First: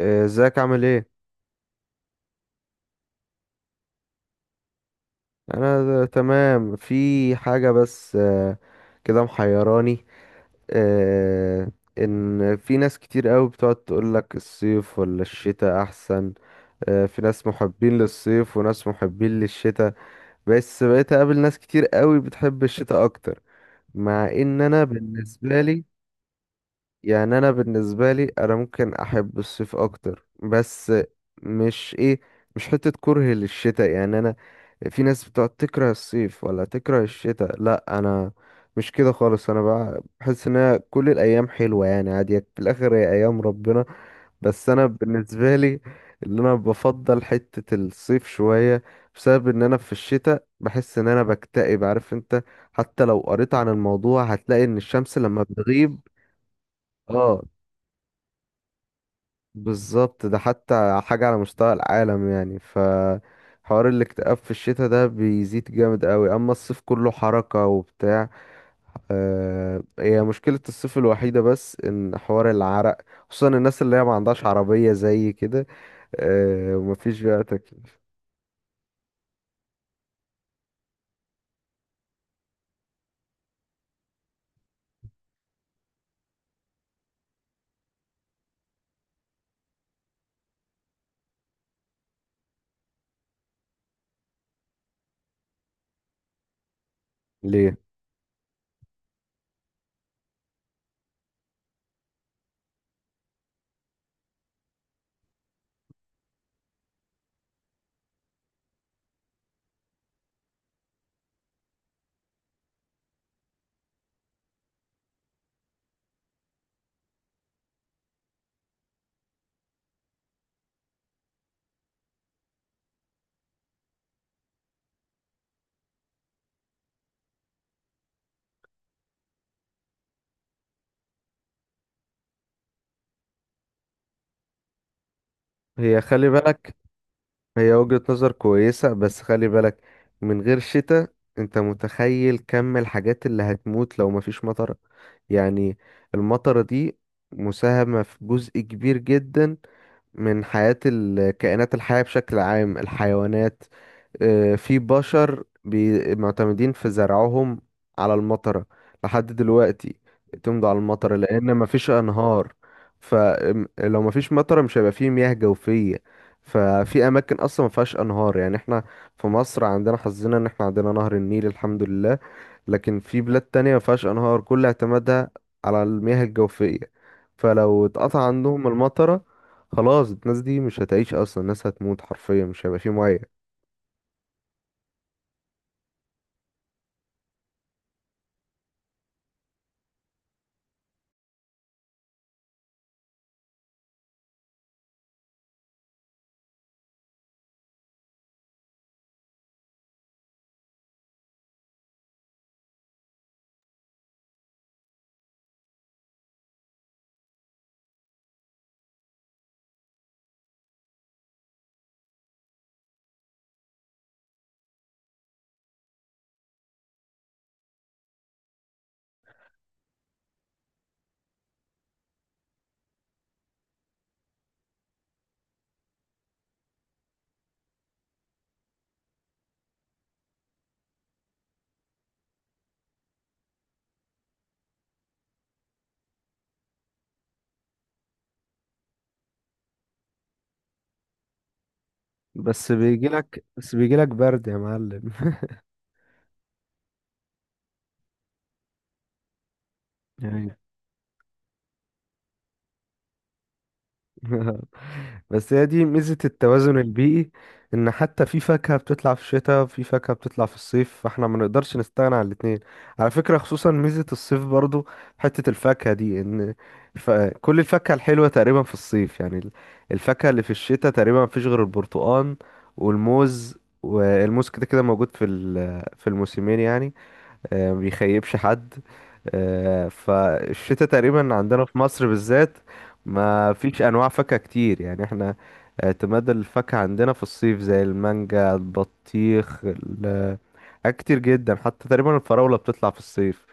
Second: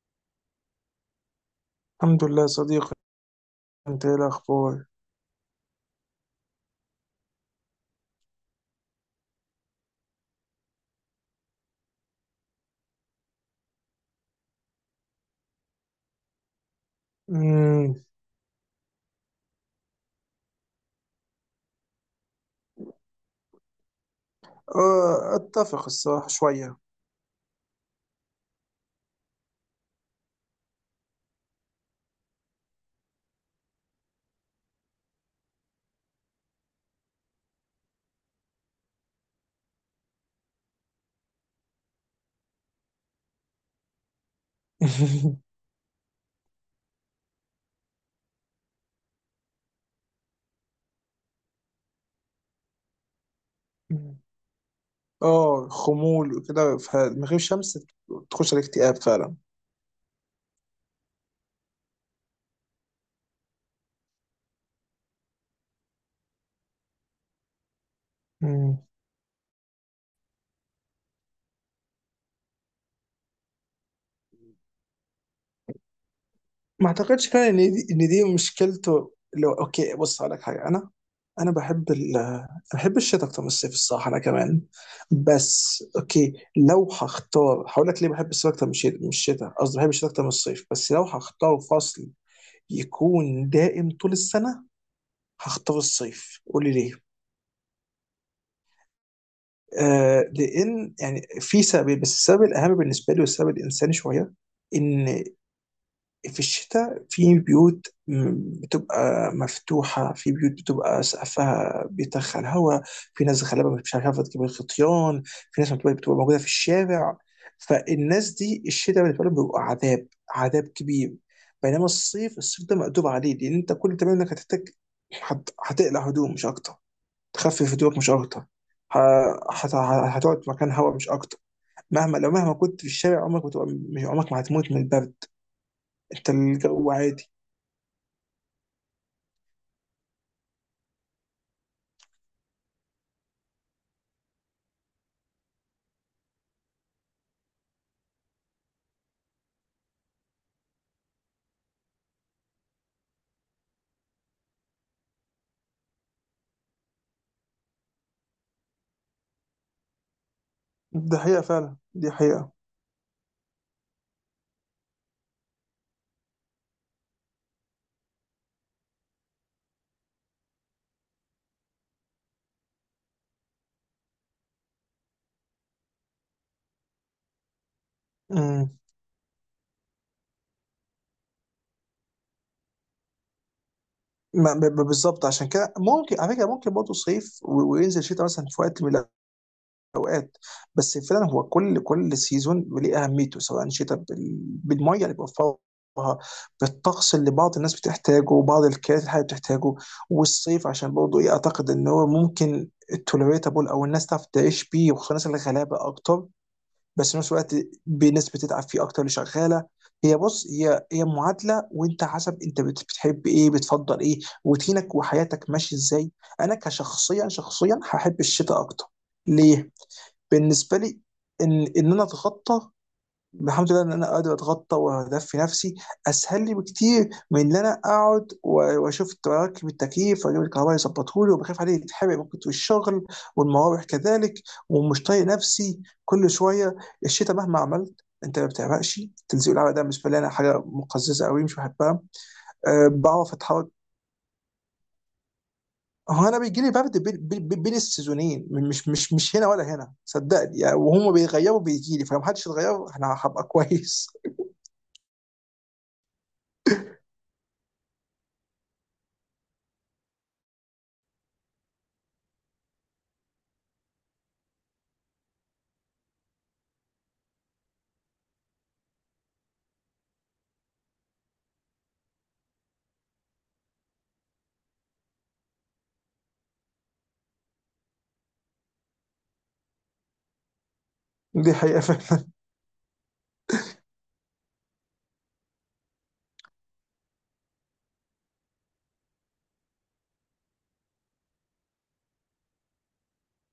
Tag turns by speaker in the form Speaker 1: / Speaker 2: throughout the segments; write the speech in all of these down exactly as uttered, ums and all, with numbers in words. Speaker 1: إيه، ازيك عامل ايه؟
Speaker 2: الحمد لله صديقي. انت ايه الاخبار؟
Speaker 1: انا تمام، في حاجة بس آه، كده محيراني. آه، ان في ناس كتير قوي بتقعد تقولك الصيف ولا الشتاء احسن؟ آه، في ناس محبين
Speaker 2: امم
Speaker 1: للصيف وناس محبين للشتاء. بس بقيت اقابل ناس كتير قوي بتحب الشتاء اكتر، مع ان انا
Speaker 2: آه،
Speaker 1: بالنسبة
Speaker 2: اتفق
Speaker 1: لي،
Speaker 2: الصراحه شويه.
Speaker 1: يعني انا بالنسبه لي، انا ممكن احب الصيف اكتر، بس مش ايه مش حته كره للشتاء، يعني انا، في ناس بتقعد تكره الصيف ولا تكره الشتاء، لا انا مش كده خالص. انا بقى بحس ان أنا كل الايام حلوه، يعني عادي، في الاخر هي ايام ربنا. بس انا بالنسبه لي، اللي انا بفضل حته الصيف شويه، بسبب ان انا في الشتاء بحس ان انا بكتئب، عارف انت؟ حتى لو قريت عن الموضوع هتلاقي ان الشمس لما
Speaker 2: اه،
Speaker 1: بتغيب.
Speaker 2: خمول وكده، فمن غير
Speaker 1: اه،
Speaker 2: شمس تخش على الاكتئاب فعلا.
Speaker 1: بالظبط. ده حتى حاجة على مستوى العالم، يعني، ف حوار الاكتئاب في الشتاء ده بيزيد جامد قوي، اما الصيف كله حركة وبتاع.
Speaker 2: مم.
Speaker 1: آه، هي مشكلة الصيف الوحيدة بس ان حوار العرق، خصوصا الناس اللي هي ما عندهاش عربية زي كده، آه،
Speaker 2: ما
Speaker 1: ومفيش
Speaker 2: اعتقدش
Speaker 1: بقى
Speaker 2: فعلا ان دي,
Speaker 1: تكييف.
Speaker 2: ان دي مشكلته. لو اوكي بص هقول لك حاجه. انا انا بحب ال بحب الشتاء اكتر من الصيف الصراحه، انا كمان. بس اوكي، لو هختار هقول لك ليه بحب الصيف اكتر من الشتاء من الشتاء قصدي بحب الشتاء اكتر من الصيف. بس لو هختار فصل يكون دائم طول السنه، هختار الصيف. قولي ليه.
Speaker 1: ليه؟
Speaker 2: آه، لان يعني في سبب، بس السبب الاهم بالنسبه لي والسبب الانساني شويه، ان في الشتاء في بيوت م- بتبقى مفتوحه، في بيوت بتبقى سقفها بيدخل هواء، في ناس غالبا مش عارفه تجيب الخطيان، في ناس بتبقى بتبقى موجوده في الشارع. فالناس دي الشتاء بالنسبه لهم بيبقى عذاب، عذاب كبير. بينما الصيف، الصيف ده مقدور عليه، لان انت كل اللي بتعمله انك هتحتاج هت- هتقلع هدوم مش اكتر، تخفف هدوءك مش اكتر، ه- هت- هتقعد في مكان هواء مش اكتر. مهما لو مهما كنت في الشارع، عمرك بتبقى مش عمرك ما هتموت من البرد.
Speaker 1: هي خلي
Speaker 2: انت
Speaker 1: بالك،
Speaker 2: الجو عادي.
Speaker 1: هي وجهة نظر كويسة بس خلي بالك، من غير شتاء انت متخيل كم الحاجات اللي هتموت لو مفيش مطر؟ يعني المطرة دي مساهمة في جزء كبير جدا من حياة الكائنات الحية بشكل عام، الحيوانات. آه، في بشر بي- معتمدين في زرعهم على المطرة، لحد دلوقتي بيعتمدوا على المطرة
Speaker 2: دي حقيقة
Speaker 1: لأن
Speaker 2: فعلا،
Speaker 1: مفيش
Speaker 2: دي
Speaker 1: أنهار.
Speaker 2: حقيقة.
Speaker 1: فلو مفيش مطرة، مش هيبقى فيه مياه جوفية. ففي أماكن أصلا مفيهاش أنهار، يعني احنا في مصر عندنا حظنا إن احنا عندنا نهر النيل الحمد لله. لكن في بلاد تانية مفيهاش أنهار، كل اعتمادها على المياه الجوفية. فلو اتقطع عندهم
Speaker 2: امم
Speaker 1: المطرة، خلاص الناس دي مش هتعيش أصلا، الناس هتموت حرفيا، مش هيبقى فيه مياه.
Speaker 2: ما- ب- ب- بالظبط. عشان كده ممكن، على فكرة، ممكن برضه صيف و- وينزل شتاء مثلا في وقت من اوقات. بس فعلا هو كل كل سيزون ليه اهميته، سواء شتاء بال- بالميه اللي بيوفرها، بالطقس اللي بعض الناس بتحتاجه وبعض الكائنات الحيه بتحتاجه. والصيف عشان برضه ايه، اعتقد ان هو ممكن التوليريتابل، او الناس تعرف تعيش بيه، وخصوصا الناس الغلابه اكتر. بس في نفس الوقت بناس بتتعب فيه اكتر، اللي شغاله. هي بص، هي هي معادله. وانت حسب انت بت- بتحب ايه، بتفضل ايه، روتينك وحياتك ماشي ازاي. انا كشخصيا، شخصيا هحب الشتاء اكتر. ليه؟ بالنسبه لي، ان ان انا اتخطى، الحمد لله ان انا قادر اتغطى واهدفي نفسي اسهل لي بكتير من ان انا اقعد و- واشوف اركب التكييف واجيب الكهرباء يظبطه لي، وبخاف عليه يتحرق ممكن في الشغل، والمراوح كذلك، ومش طايق نفسي كل شويه. الشتاء مهما عملت انت ما بتعرقش. تلزيق العرق ده بالنسبه لي انا حاجه مقززه قوي، مش بحبها.
Speaker 1: بس
Speaker 2: أه،
Speaker 1: بيجي
Speaker 2: بعرف
Speaker 1: لك
Speaker 2: اتحرك.
Speaker 1: بس بيجي لك برد يا معلم.
Speaker 2: هو انا بيجي لي برد بين بين- بين السيزونين، مش مش مش هنا ولا هنا،
Speaker 1: يعني
Speaker 2: صدقني يعني، وهم بيغيروا بيجي لي. فلو محدش اتغير انا هبقى كويس.
Speaker 1: بس هي دي ميزة التوازن البيئي، ان حتى في فاكهة بتطلع في الشتاء، في فاكهة بتطلع في الصيف، فاحنا ما نقدرش نستغنى عن الاتنين. على فكرة، خصوصا ميزة الصيف برضو، حتة الفاكهة دي ان ف... كل الفاكهة الحلوة تقريبا في الصيف، يعني ال- الفاكهة اللي في الشتاء تقريبا ما فيش غير البرتقال والموز والموز كده كده موجود في ال... في الموسمين يعني. آه، ما بيخيبش حد. آه، فالشتاء تقريبا
Speaker 2: دي
Speaker 1: عندنا في
Speaker 2: حقيقة
Speaker 1: مصر
Speaker 2: فعلا.
Speaker 1: بالذات ما فيش انواع فاكهة كتير، يعني احنا اعتماد الفاكهة عندنا في الصيف زي المانجا، البطيخ، ال- حاجات كتير جدا، حتى تقريبا الفراولة بتطلع في الصيف.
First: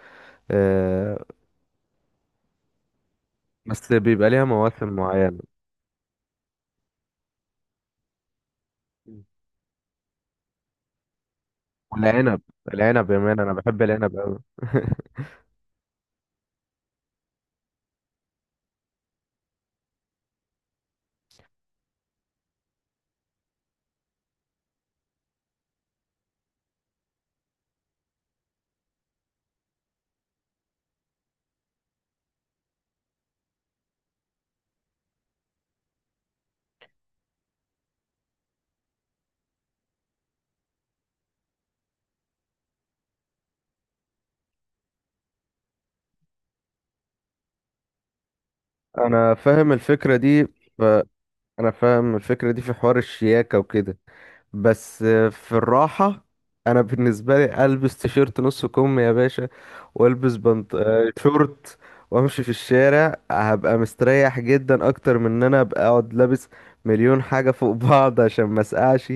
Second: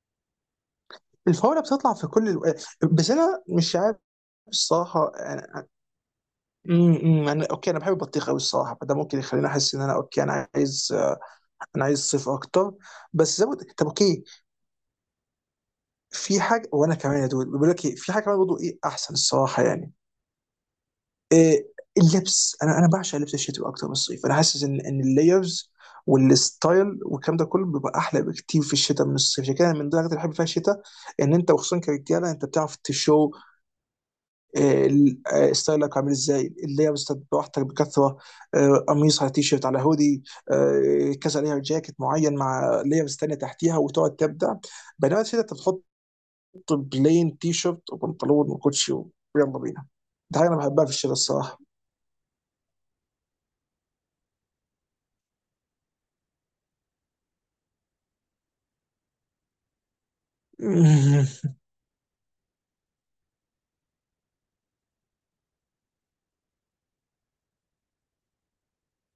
Speaker 1: آه،
Speaker 2: الفورة بتطلع في كل الو... بس انا مش
Speaker 1: بس
Speaker 2: عارف
Speaker 1: بيبقى ليها مواسم
Speaker 2: الصراحة.
Speaker 1: معينة.
Speaker 2: انا م- م- انا اوكي، انا بحب البطيخ قوي الصراحة، فده ممكن يخليني احس ان انا اوكي، انا عايز، آه، انا عايز صيف
Speaker 1: والعنب
Speaker 2: اكتر.
Speaker 1: العنب يا
Speaker 2: بس
Speaker 1: مان
Speaker 2: زي ما
Speaker 1: انا
Speaker 2: قلت،
Speaker 1: بحب
Speaker 2: طب
Speaker 1: العنب
Speaker 2: اوكي،
Speaker 1: قوي.
Speaker 2: في حاجة. وانا كمان يا دود بيقول لك إيه، في حاجة كمان برضه ايه احسن الصراحة يعني. إيه، اللبس، انا انا بعشق لبس الشتوي اكتر من الصيف. انا حاسس ان ان اللايرز والستايل والكلام ده كله بيبقى احلى بكتير في الشتاء من الصيف. عشان كده، من ضمن الحاجات اللي بحب فيها الشتاء ان انت، وخصوصا كرجاله، انت بتعرف تشو، آه، ال- آه، ستايلك عامل ازاي، اللايرز براحتك بكثره. آه، قميص على تي شيرت على هودي، آه، كذا لاير، جاكيت معين مع لايرز تانيه تحتيها، وتقعد تبدع. بينما الشتاء انت بتحط بلين تي شيرت وبنطلون وكوتشي
Speaker 1: انا
Speaker 2: ويلا
Speaker 1: فاهم
Speaker 2: بينا.
Speaker 1: الفكرة
Speaker 2: ده
Speaker 1: دي.
Speaker 2: حاجه انا
Speaker 1: ف...
Speaker 2: بحبها في الشتاء الصراحه.
Speaker 1: انا فاهم الفكرة دي في حوار الشياكة وكده، بس في الراحة، انا بالنسبة لي البس تيشيرت نص كم يا باشا، والبس بنط آه، شورت، وامشي في الشارع هبقى مستريح جدا اكتر من ان انا ابقى اقعد لابس مليون حاجة فوق بعض عشان ما اسقعش،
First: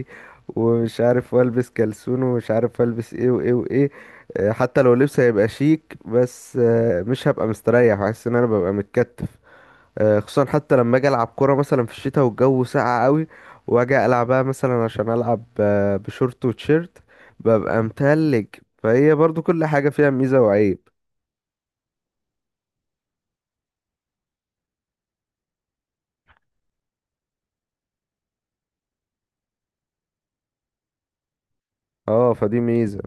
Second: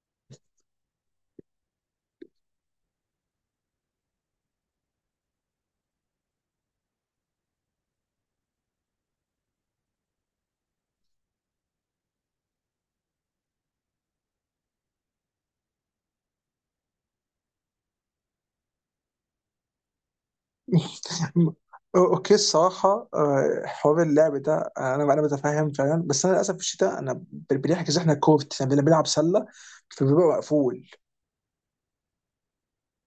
Speaker 1: ومش عارف والبس كلسون ومش عارف البس ايه وايه وايه. آه، حتى لو لبس هيبقى شيك بس آه، مش هبقى مستريح، حاسس ان انا ببقى متكتف. آه، خصوصا حتى لما اجي العب كوره مثلا في الشتاء والجو ساقع قوي، واجي العبها مثلا عشان العب آه، بشورت وتيشيرت ببقى متلج. فهي برضو كل حاجه فيها ميزه وعيب.
Speaker 2: اوكي الصراحه، آه، حوار اللعب ده، آه، انا انا بتفهم فعلا. بس انا للاسف في الشتاء انا ب- بنحجز، احنا كورت احنا بن- بنلعب سله فبيبقى مقفول.
Speaker 1: اه، فدي ميزه.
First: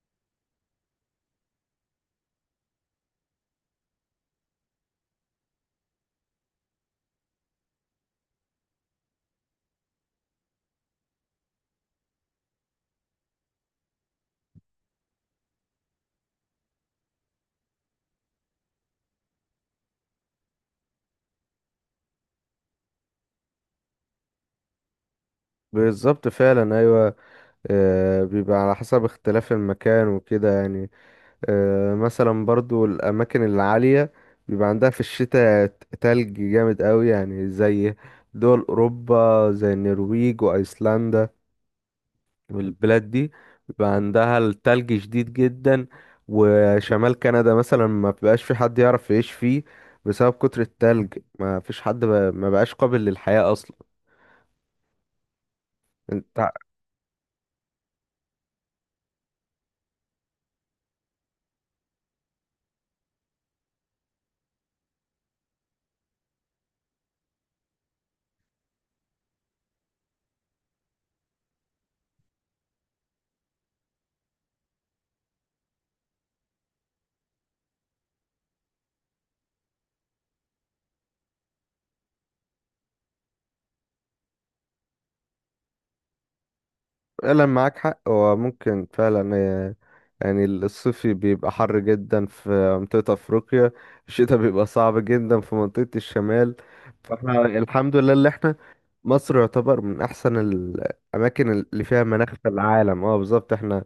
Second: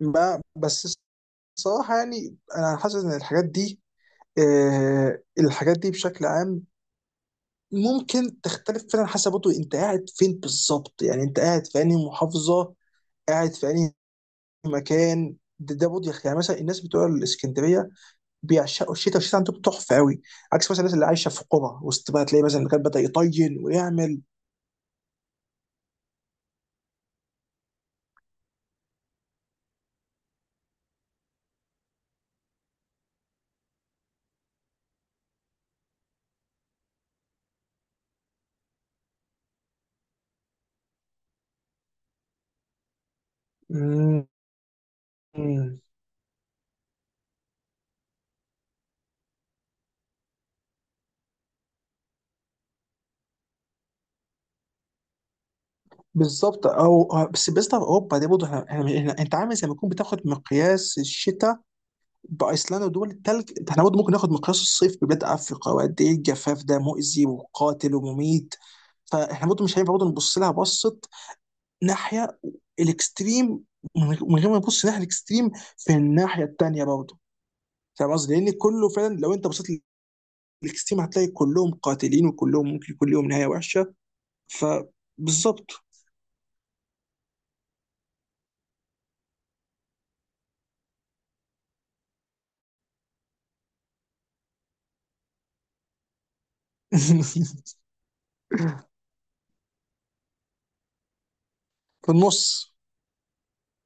Speaker 2: ما بس الصراحه يعني، انا حاسس ان الحاجات دي، آه، الحاجات دي بشكل عام ممكن تختلف فعلا حسب برضه انت قاعد فين بالظبط. يعني انت قاعد في انهي محافظه، قاعد في انهي مكان. ده, ده برضه يخ- يعني مثلا الناس بتوع الاسكندريه بيعشقوا الشتاء، والشتاء عندهم تحفه قوي، عكس مثلا الناس اللي عايشه في قرى وسط. بقى تلاقي مثلا كان بدا يطين ويعمل.
Speaker 1: بالظبط فعلا، ايوه. آه، بيبقى على حسب اختلاف المكان وكده يعني. آه، مثلا برضو الاماكن العاليه بيبقى عندها في الشتاء تلج جامد قوي، يعني زي دول اوروبا زي النرويج وايسلندا، البلاد دي بيبقى
Speaker 2: مم.
Speaker 1: عندها التلج شديد جدا. وشمال كندا مثلا ما بيبقاش في حد يعرف يعيش فيه بسبب كتر التلج، ما فيش حد ب... ما بقاش قابل للحياة اصلا. انت،
Speaker 2: بالظبط. او أو- بس بالنسبه لاوروبا دي برضه، احنا احنا- احنا- انت عامل زي ما تكون بتاخد مقياس الشتاء بايسلندا ودول التلج ده. احنا برضه ممكن ناخد مقياس الصيف ببلاد افريقيا، وقد ايه الجفاف ده مؤذي وقاتل ومميت. فاحنا برضه مش هينفع برضه نبص لها بصه ناحيه الاكستريم. من غير من غير ما نبص ناحيه الاكستريم في الناحيه التانيه برضه. فاهم قصدي؟ لان كله فعلا لو انت بصيت نكس تيم، هتلاقي كلهم قاتلين وكلهم ممكن يكون لهم نهايه وحشه. فبالظبط.
Speaker 1: فعلا معاك حق، هو ممكن فعلا آه، يعني الصيف بيبقى حر جدا في منطقة أفريقيا، الشتاء بيبقى صعب جدا في منطقة الشمال. فاحنا الحمد لله اللي احنا، مصر يعتبر من أحسن الأماكن اللي فيها
Speaker 2: في
Speaker 1: مناخ في
Speaker 2: النص.
Speaker 1: العالم. اه، بالظبط احنا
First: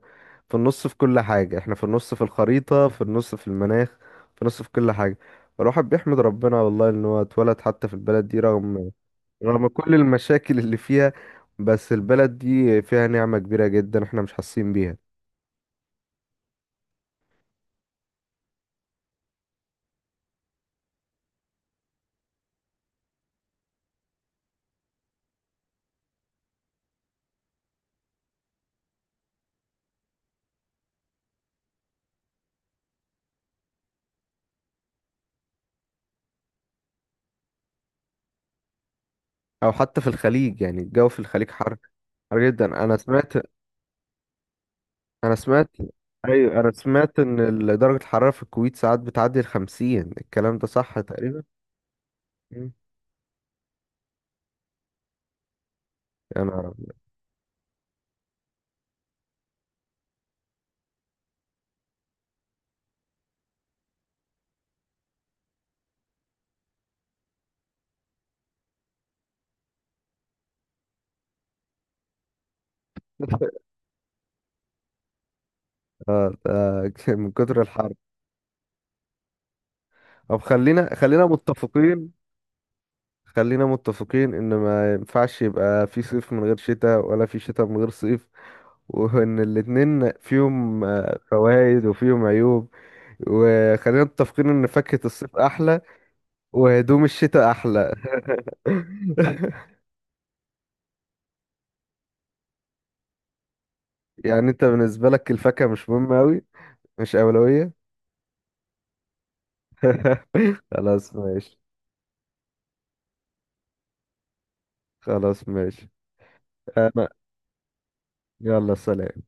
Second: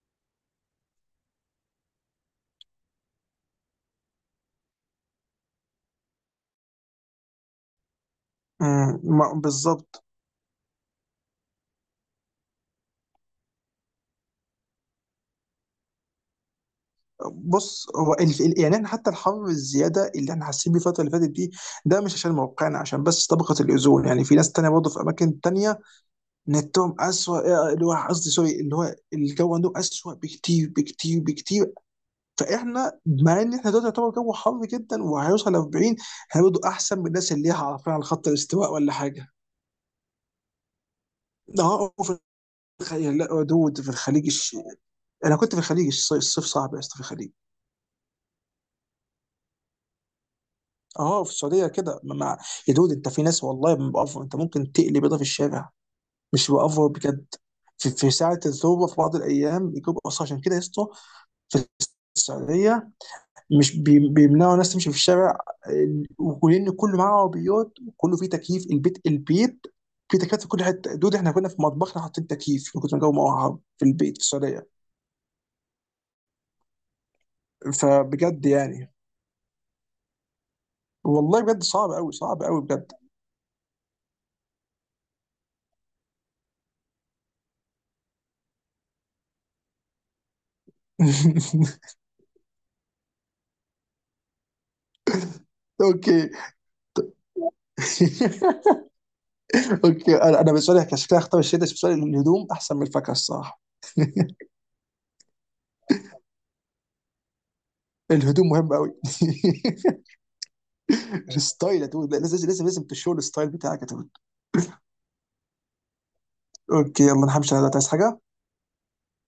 Speaker 1: في النص، في كل حاجة احنا في النص، في الخريطة في النص، في المناخ في النص، في كل حاجة. فالواحد بيحمد ربنا والله إن هو اتولد حتى في البلد دي، رغم
Speaker 2: آه، ما-
Speaker 1: رغم كل
Speaker 2: بالظبط.
Speaker 1: المشاكل اللي فيها. بس البلد دي فيها نعمة كبيرة جدا احنا مش حاسين بيها.
Speaker 2: بص، هو ال- ال- يعني احنا حتى الحر الزياده اللي احنا حاسين بيه الفتره اللي فاتت دي، ده مش عشان موقعنا، عشان بس طبقه الاوزون. يعني في ناس تانية برضه في اماكن تانية نتهم اسوء، اللي هو قصدي سوري، اللي هو الجو عندهم اسوء بكتير، بكتير، بكتير. فاحنا مع ان احنا دلوقتي يعتبر جو حر جدا وهيوصل ل أربعين، احنا برضه احسن من الناس اللي هي عارفين على خط الاستواء ولا حاجه.
Speaker 1: او حتى في الخليج، يعني الجو في الخليج حر،
Speaker 2: اه، في
Speaker 1: حر جدا. انا
Speaker 2: الخليج.
Speaker 1: سمعت
Speaker 2: لا دود، في الخليج الش...
Speaker 1: انا
Speaker 2: انا كنت في
Speaker 1: سمعت
Speaker 2: الخليج، الص- الصيف
Speaker 1: ايوه، انا
Speaker 2: صعب يا اسطى في
Speaker 1: سمعت
Speaker 2: الخليج.
Speaker 1: ان ال- درجة الحرارة في الكويت ساعات بتعدي الخمسين، الكلام ده صح
Speaker 2: اه، في
Speaker 1: تقريبا؟
Speaker 2: السعوديه كده مع...
Speaker 1: مم.
Speaker 2: يا دود، انت في ناس والله بأفر. انت ممكن تقلي بيضه في الشارع، مش
Speaker 1: انا
Speaker 2: بأفر بجد. في, في ساعه الذروه في بعض الايام يجيب اصلا. عشان كده يا اسطى، في السعوديه مش بي- بيمنعوا الناس تمشي في الشارع. آه، ولان كله معاه عربيات، وكله فيه تكييف البيت. البيت فيه تكييفات في كل حته. دول احنا كنا في مطبخنا حاطين تكييف من كتر ما الجو موهب في البيت في السعوديه.
Speaker 1: آه، آه، من كتر الحر.
Speaker 2: فبجد يعني،
Speaker 1: طب خلينا خلينا
Speaker 2: والله بجد صعب
Speaker 1: متفقين،
Speaker 2: قوي، صعب قوي بجد.
Speaker 1: خلينا متفقين ان ما ينفعش يبقى في صيف من غير شتاء ولا في شتاء من غير صيف، وان الاتنين فيهم فوائد وفيهم عيوب. وخلينا متفقين ان فاكهة الصيف احلى،
Speaker 2: اوكي.
Speaker 1: وهدوم الشتاء احلى.
Speaker 2: اوكي، انا انا بالنسبه لي كشكلها اختار الشتا، بس بالنسبه لي الهدوم احسن من الفاكهه الصراحه.
Speaker 1: يعني انت بالنسبة لك الفاكهة مش مهمة اوي، مش اولوية؟
Speaker 2: الهدوم مهم قوي.
Speaker 1: خلاص ماشي.
Speaker 2: الستايل يا دود، لازم لازم لازم تشوف الستايل بتاعك يا دود.
Speaker 1: خلاص ماشي.
Speaker 2: اوكي،
Speaker 1: انا،
Speaker 2: يلا نحمش على ده. عايز حاجه؟
Speaker 1: يلا سلام.